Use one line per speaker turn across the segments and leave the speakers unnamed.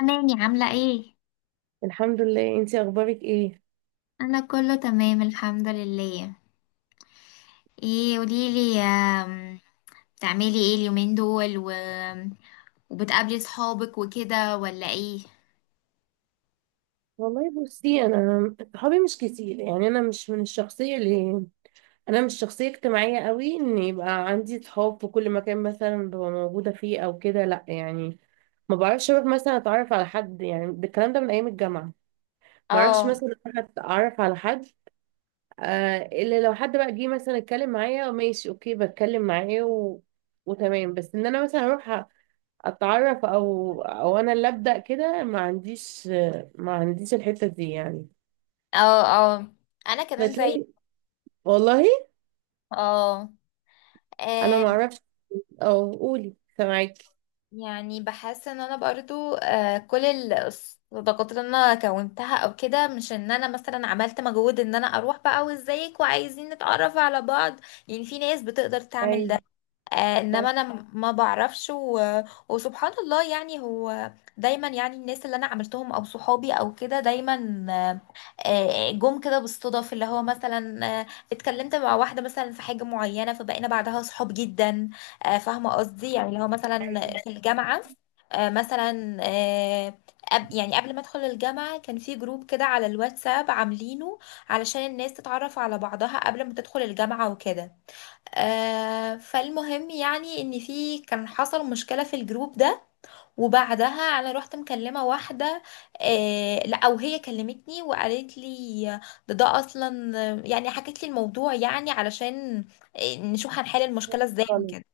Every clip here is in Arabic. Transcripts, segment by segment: أمان يا عاملة ايه؟
الحمد لله، انتي اخبارك ايه؟
أنا كله تمام الحمد لله. ايه قوليلي، بتعملي ايه اليومين دول وبتقابلي صحابك وكده ولا ايه؟
والله بصي، انا صحابي مش كتير يعني، انا مش من الشخصيه اللي انا مش شخصيه اجتماعيه قوي ان يبقى عندي صحاب في كل مكان مثلا ببقى موجوده فيه او كده، لا يعني. ما بعرفش اروح مثلا اتعرف على حد يعني، ده الكلام ده من ايام الجامعه. ما اعرفش
اه.
مثلا اروح اتعرف على حد. آه، الا لو حد بقى جه مثلا اتكلم معايا، ماشي اوكي، بتكلم معاه و... وتمام. بس ان انا مثلا اروح اتعرف او انا اللي ابدا كده، ما عنديش الحته دي يعني.
اه. اه. انا كمان زي،
بتلاقي، والله
اه
انا ما
آم،
اعرفش، او قولي، سامعاكي.
يعني بحس ان انا برضو كل الصداقات اللي انا كونتها او كده، مش ان انا مثلا عملت مجهود ان انا اروح بقى وازيك وعايزين نتعرف على بعض. يعني في ناس بتقدر تعمل ده.
ايوه. صح.
انما انا ما بعرفش وسبحان الله، يعني هو دايما، يعني الناس اللي انا عملتهم او صحابي او كده دايما، جم كده بالصدف، اللي هو مثلا اتكلمت مع واحده مثلا في حاجه معينه، فبقينا بعدها صحاب جدا. فاهمه قصدي؟ يعني اللي هو مثلا في الجامعه، آه، مثلا آه، يعني قبل ما ادخل الجامعه كان في جروب كده على الواتساب عاملينه، علشان الناس تتعرف على بعضها قبل ما تدخل الجامعه وكده. فالمهم يعني ان في كان حصل مشكلة في الجروب ده، وبعدها انا رحت مكلمة واحدة. لا، او هي كلمتني وقالت لي، ده اصلا، يعني حكت لي الموضوع، يعني علشان نشوف هنحل المشكلة ازاي
خالص
وكده.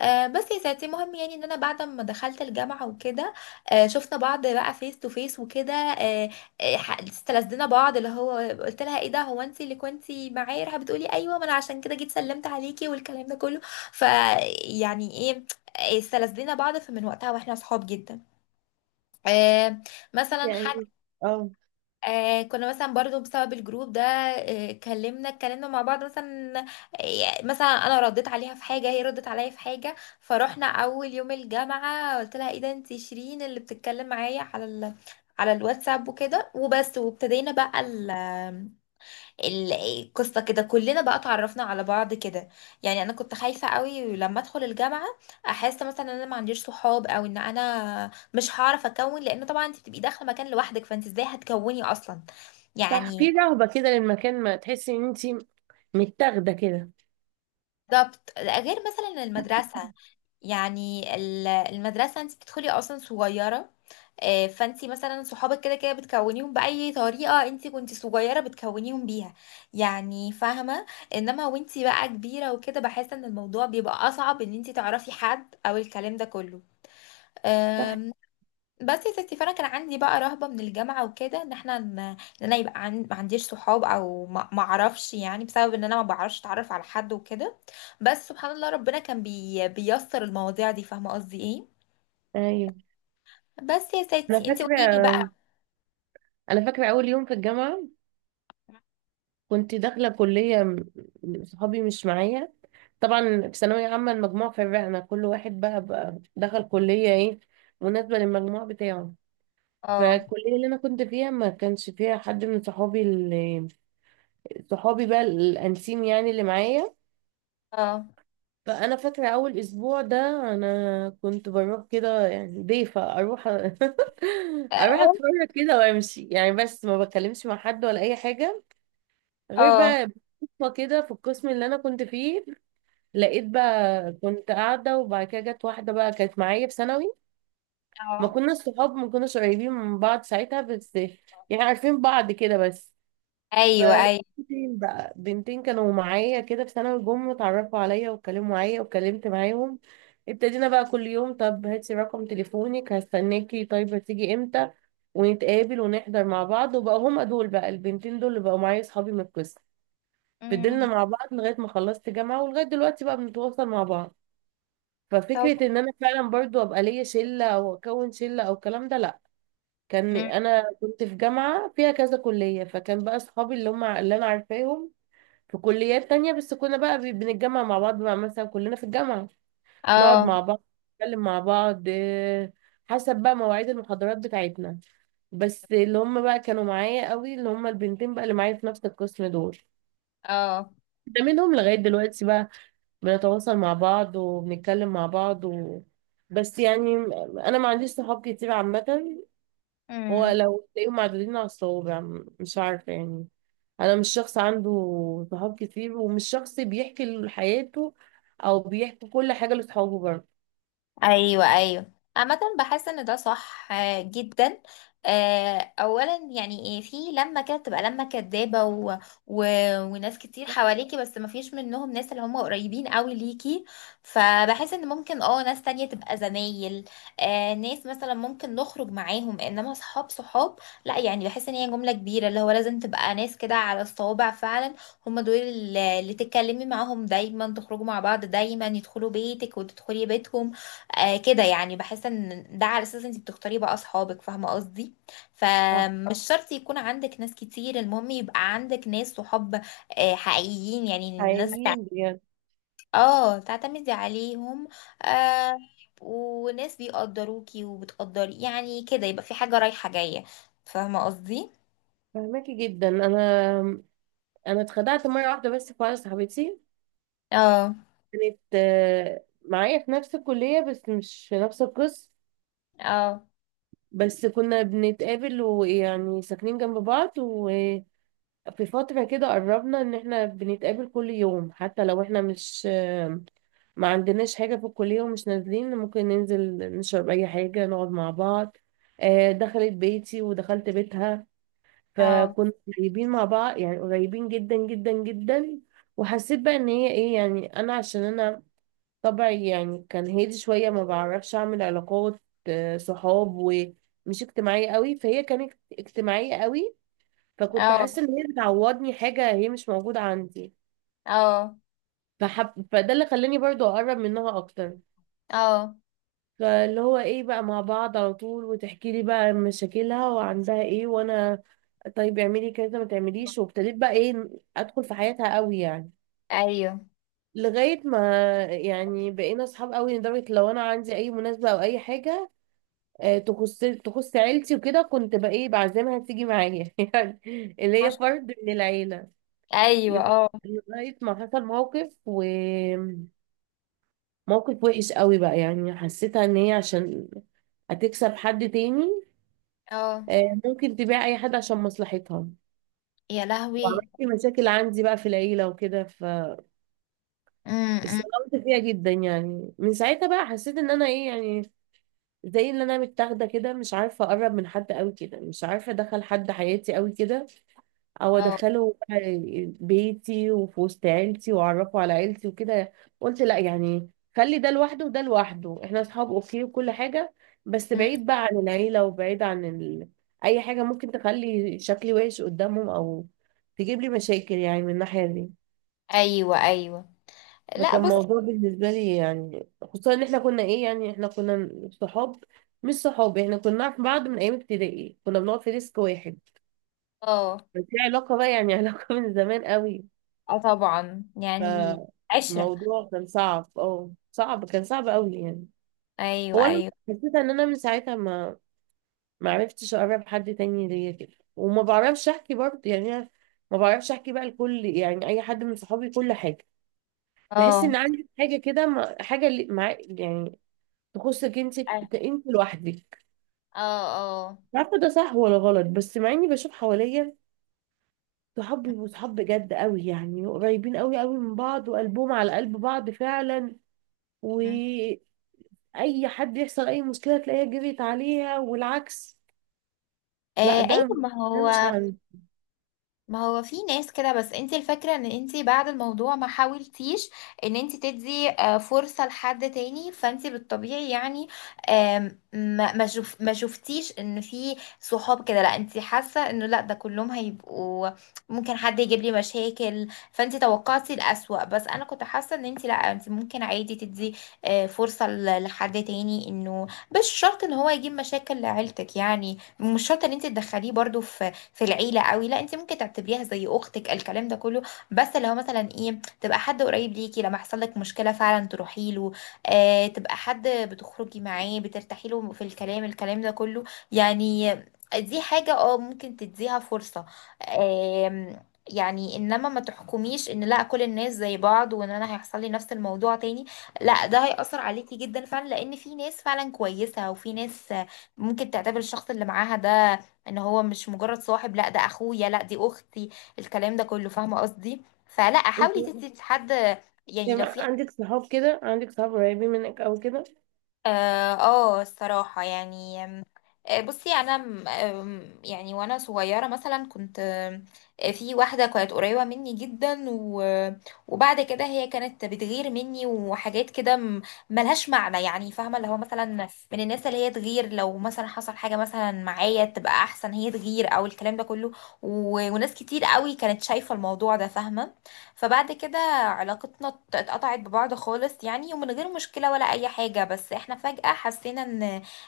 بس يا ساتي، المهم يعني ان انا بعد ما دخلت الجامعه وكده، شفنا بعض بقى فيس تو فيس وكده. استلذنا بعض، اللي هو قلت لها ايه ده، هو انت اللي كنتي معايا؟ راح بتقولي ايوه، ما انا عشان كده جيت سلمت عليكي والكلام ده كله. ف يعني ايه، استلذنا بعض، فمن وقتها واحنا صحاب جدا. آه. مثلا حاجه،
يعني. اه
كنا مثلا برضو بسبب الجروب ده، آه كلمنا اتكلمنا مع بعض مثلا، مثلا انا رديت عليها في حاجه، هي ردت عليا في حاجه. فروحنا اول يوم الجامعه قلت لها ايه ده، انت شيرين اللي بتتكلم معايا على على الواتساب وكده، وبس. وابتدينا بقى القصه كده، كلنا بقى اتعرفنا على بعض كده. يعني انا كنت خايفه قوي لما ادخل الجامعه، احس مثلا ان انا ما عنديش صحاب، او ان انا مش هعرف اكون، لان طبعا انت بتبقي داخله مكان لوحدك، فانت ازاي هتكوني اصلا؟
صح،
يعني
في رهبه كده للمكان، ما تحسي ان انت متاخده كده.
بالظبط، غير مثلا المدرسة، يعني المدرسة انت بتدخلي اصلا صغيرة، فانت مثلا صحابك كده كده بتكونيهم بأي طريقة، انت كنت صغيرة بتكونيهم بيها. يعني فاهمة؟ انما وانت بقى كبيرة وكده، بحس ان الموضوع بيبقى اصعب، ان انت تعرفي حد او الكلام ده
صح.
كله. بس يا ستي، فانا كان عندي بقى رهبه من الجامعه وكده، ان احنا ان انا يبقى ما عنديش صحاب، او ما اعرفش يعني، بسبب ان انا ما بعرفش اتعرف على حد وكده. بس سبحان الله، ربنا كان بيسر المواضيع دي. فاهمه قصدي ايه؟
ايوه،
بس يا
انا
ستي، انت
فاكره
قولي لي بقى.
انا فاكره اول يوم في الجامعه، كنت داخلة كلية، صحابي مش معايا. طبعا في ثانوية عامة، المجموع فرقنا، كل واحد بقى دخل كلية ايه مناسبة للمجموع بتاعه.
اه.
فالكلية اللي أنا كنت فيها ما كانش فيها حد من صحابي، اللي صحابي بقى الأنسيم يعني اللي معايا.
اه.
فأنا فاكرة أول أسبوع ده أنا كنت بروح كده يعني ضيفة، أروح أروح
اه.
أتفرج كده وأمشي يعني، بس ما بتكلمش مع حد ولا أي حاجة.
اه.
غير
اه.
بقى صدفة كده في القسم اللي انا كنت فيه، لقيت بقى، كنت قاعدة وبعد كده جت واحدة بقى كانت معايا في ثانوي. ما
آه.
كنا صحاب، ما كناش قريبين من بعض ساعتها، بس يعني عارفين بعض كده بس.
ايوه.
فلقيت
ايوه.
بنتين، بقى بنتين كانوا معايا كده في ثانوي، جم اتعرفوا عليا واتكلموا معايا واتكلمت معاهم. ابتدينا بقى كل يوم، طب هاتي رقم تليفونك، هستناكي، طيب هتيجي امتى، ونتقابل ونحضر مع بعض. وبقى هما دول بقى البنتين دول اللي بقوا معايا صحابي من القسم. فضلنا
امم.
مع بعض لغاية ما خلصت جامعة، ولغاية دلوقتي بقى بنتواصل مع بعض.
طب.
ففكرة ان انا فعلا برضو ابقى ليا شلة او اكون شلة او الكلام ده، لا. كان
مم.
انا كنت في جامعة فيها كذا كلية، فكان بقى اصحابي اللي هم اللي انا عارفاهم في كليات تانية، بس كنا بقى بنتجمع مع بعض بقى، مثلا كلنا في الجامعة نقعد
اه.
مع بعض، نتكلم مع بعض، حسب بقى مواعيد المحاضرات بتاعتنا. بس اللي هم بقى كانوا معايا قوي اللي هم البنتين بقى اللي معايا في نفس القسم دول،
اه.
ده منهم لغاية دلوقتي بقى بنتواصل مع بعض وبنتكلم مع بعض. و... بس يعني انا ما عنديش صحاب كتير عامة، هو
مم.
لو تلاقيهم معدودين على الصوابع، مش عارفة يعني. انا مش شخص عنده صحاب كتير، ومش شخص بيحكي حياته او بيحكي كل حاجة لصحابه برضه.
ايوه. ايوه. عامة بحس ان ده صح جدا. اولا يعني ايه في، لما كده تبقى لما كدابه و... وناس كتير حواليكي، بس ما فيش منهم ناس اللي هم قريبين قوي ليكي. فبحس ان ممكن اه ناس تانية تبقى زمايل، ناس مثلا ممكن نخرج معاهم، انما صحاب صحاب، لا. يعني بحس ان هي جملة كبيرة، اللي هو لازم تبقى ناس كده على الصوابع فعلا، هم دول اللي تتكلمي معاهم دايما، تخرجوا مع بعض دايما، يدخلوا بيتك وتدخلي بيتهم. كده يعني، بحس ان ده على اساس انت بتختاري بقى اصحابك. فاهمه قصدي؟
صح.
فمش شرط يكون عندك ناس كتير، المهم يبقى عندك ناس صحاب حقيقيين، يعني الناس
حقيقيين بجد.
اه تعتمدي عليهم، آه وناس بيقدروكي وبتقدري يعني كده، يبقى في حاجه رايحه جايه. فاهمه قصدي؟
فهماكي جدا. انا اتخدعت مرة واحدة، بس في واحدة صاحبتي،
اه.
كانت معايا في نفس الكلية بس مش في نفس القسم.
اه.
بس كنا بنتقابل ويعني ساكنين جنب بعض، وفي فترة كده قربنا ان احنا بنتقابل كل يوم، حتى لو احنا مش ما عندناش حاجة في الكلية ومش نازلين، ممكن ننزل نشرب اي حاجة، نقعد مع بعض. دخلت بيتي ودخلت بيتها،
اه.
فكنا قريبين مع بعض يعني، قريبين جدا جدا جدا. وحسيت بقى ان هي ايه يعني، انا عشان انا طبعي يعني كان هادي شوية، ما بعرفش أعمل علاقات صحاب، ومش اجتماعية قوي، فهي كانت اجتماعية قوي. فكنت
اه.
حاسة إن هي بتعوضني حاجة هي مش موجودة عندي،
اه.
فده اللي خلاني برضو أقرب منها أكتر.
اه.
فاللي هو إيه، بقى مع بعض على طول، وتحكي لي بقى مشاكلها وعندها إيه، وأنا طيب اعملي كذا ما تعمليش، وابتديت بقى إيه، أدخل في حياتها قوي يعني.
ايوه.
لغاية ما يعني بقينا أصحاب قوي، لدرجة لو أنا عندي أي مناسبة أو أي حاجة تخص عيلتي وكده، كنت بقى ايه بعزمها تيجي معايا يعني، اللي
ما
هي
شاء-
فرد من العيلة.
الله. ايوه.
لد-
اه.
لغاية ما حصل موقف، وموقف وحش قوي بقى يعني، حسيتها ان هي عشان هتكسب حد تاني
اه.
ممكن تبيع اي حد عشان مصلحتها.
يا لهوي.
وعملت مشاكل عندي بقى في العيلة وكده، فاستغربت
امم.
فيها جدا يعني. من ساعتها بقى حسيت ان انا ايه يعني، زي اللي انا متاخده كده، مش عارفه اقرب من حد قوي كده، مش عارفه ادخل حد حياتي قوي كده، او
اه.
ادخله بقى بيتي وفي وسط عيلتي واعرفه على عيلتي وكده. قلت لا يعني، خلي ده لوحده وده لوحده، احنا اصحاب اوكي وكل حاجة، بس بعيد بقى عن العيلة، وبعيد عن اي حاجة ممكن تخلي شكلي وحش قدامهم، او تجيب لي مشاكل يعني من الناحية دي.
ايوه. ايوه. لا
فكان
بصي.
موضوع بالنسبة لي يعني، خصوصا ان احنا كنا ايه يعني، احنا كنا صحاب، مش صحاب، احنا كنا نعرف بعض من ايام ابتدائي، كنا بنقعد في ديسك واحد.
اه.
بس دي علاقة بقى يعني علاقة من زمان قوي.
اه. طبعا يعني عشرة.
فموضوع كان صعب، صعب، كان صعب قوي يعني.
ايوه.
هو انا
ايوه.
حسيت ان انا من ساعتها ما عرفتش اقرب حد تاني ليا كده، وما بعرفش احكي برضه يعني. أنا ما بعرفش احكي بقى لكل يعني اي حد من صحابي كل حاجه، بحس
اه.
ان عندي حاجه كده، حاجه اللي مع يعني تخصك انت،
اه.
انت لوحدك.
اه. آه.
مش عارفه ده صح ولا غلط، بس مع اني بشوف حواليا
م-
صحابي، وصحاب بجد قوي يعني قريبين قوي قوي من بعض وقلبهم على قلب بعض فعلا، و
م.
اي حد يحصل اي مشكله تلاقيها جريت عليها والعكس. لا، ده
ايوه ما
ده
هو،
مش عندي.
ما هو في ناس كده. بس انت الفكرة ان انت بعد الموضوع ما حاولتيش ان انت تدي فرصة لحد تاني. فانت بالطبيعي يعني، آم، ما ما شوف ما شفتيش ان في صحاب كده، لا انت حاسة انه لا ده كلهم هيبقوا ممكن حد يجيب لي مشاكل. فانت توقعتي الأسوأ، بس انا كنت حاسة ان انت لا، انت ممكن عادي تدي فرصة لحد تاني، انه مش شرط ان هو يجيب مشاكل لعيلتك. يعني مش شرط ان انت تدخليه برضو في العيله قوي، لا انت ممكن تعتبريها زي اختك، الكلام ده كله. بس لو مثلا ايه، تبقى حد قريب ليكي، لما يحصل لك مشكله فعلا تروحي له، تبقى حد بتخرجي معاه، بترتاحي له في الكلام، الكلام ده كله يعني. دي حاجه اه ممكن تديها فرصه. آم، يعني انما ما تحكميش ان لا كل الناس زي بعض، وان انا هيحصل لي نفس الموضوع تاني، لا ده هيأثر عليكي جدا فعلا، لان في ناس فعلا كويسة، وفي ناس ممكن تعتبر الشخص اللي معاها ده ان هو مش مجرد صاحب، لا ده اخويا، لا دي اختي، الكلام ده كله. فاهمه قصدي؟ فلا،
انت
حاولي تدي لحد يعني.
يعني
لو في
عندك صحاب كده، عندك صحاب قريبين منك او كده؟
اه الصراحة يعني، آم، آه، بصي انا م- آم، يعني وانا صغيرة مثلا كنت، آم، آه، في واحدة كانت قريبة مني جدا، وبعد كده هي كانت بتغير مني، وحاجات كده ملهاش معنى. يعني فاهمة؟ اللي هو مثلا من الناس اللي هي تغير، لو مثلا حصل حاجة مثلا معايا تبقى احسن، هي تغير او الكلام ده كله. وناس كتير قوي كانت شايفة الموضوع ده. فاهمة؟ فبعد كده علاقتنا اتقطعت ببعض خالص يعني، ومن غير مشكلة ولا أي حاجة، بس احنا فجأة حسينا ان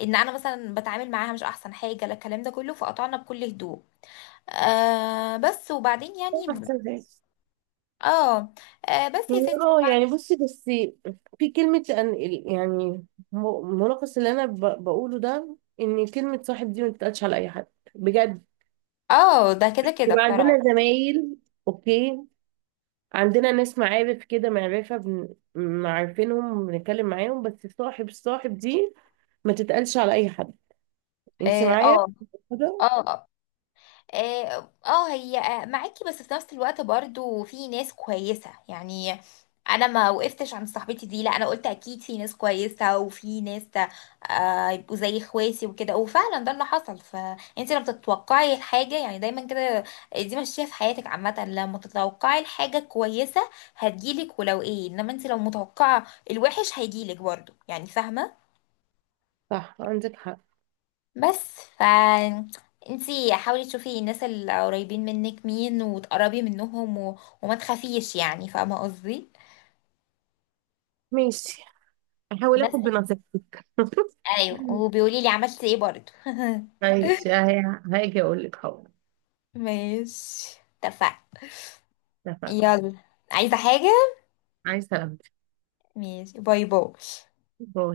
أنا مثلا بتعامل معاها مش أحسن حاجة، لا الكلام ده كله، فقطعنا بكل هدوء. بس وبعدين
ده
يعني
احسن حاجه.
اه، بس يا
يعني
ستي وبعد.
يعني بصي، بس في كلمه يعني، ملخص اللي انا بقوله ده، ان كلمه صاحب دي ما بتتقالش على اي حد بجد.
اه، ده كده كده
يبقى
بصراحة.
عندنا زمايل اوكي، عندنا ناس معارف كده، معرفه معارفينهم بنتكلم معاهم، بس صاحب، الصاحب دي ما تتقالش على اي حد. انت
اه.
معايا
اه.
كده؟
اه. آه. اه. هي معاكي، بس في نفس الوقت برضو في ناس كويسة يعني. انا ما وقفتش عند صاحبتي دي، لا انا قلت اكيد في ناس كويسة، وفي ناس يبقوا زي اخواتي وكده، وفعلا ده اللي حصل. فانت لما تتوقعي الحاجة يعني دايما كده، دي ماشية في حياتك عامة، لما تتوقعي الحاجة كويسة هتجيلك، ولو ايه. انما انت لو متوقعة الوحش هيجيلك برضو. يعني فاهمة؟
صح عندك حق.
بس انتي حاولي تشوفي الناس اللي قريبين منك مين، وتقربي منهم وما تخافيش. يعني فاهمة قصدي؟
ماشي، هحاول
بس
اخد بنصيحتك
ايوه، وبيقولي لي عملت ايه برضو
ماشي، هاجي اقول لك حاضر.
ماشي. اتفقنا.
اتفقنا.
يلا. عايزة حاجة؟
عايز سلامتك.
ماشي، باي باي.
باي.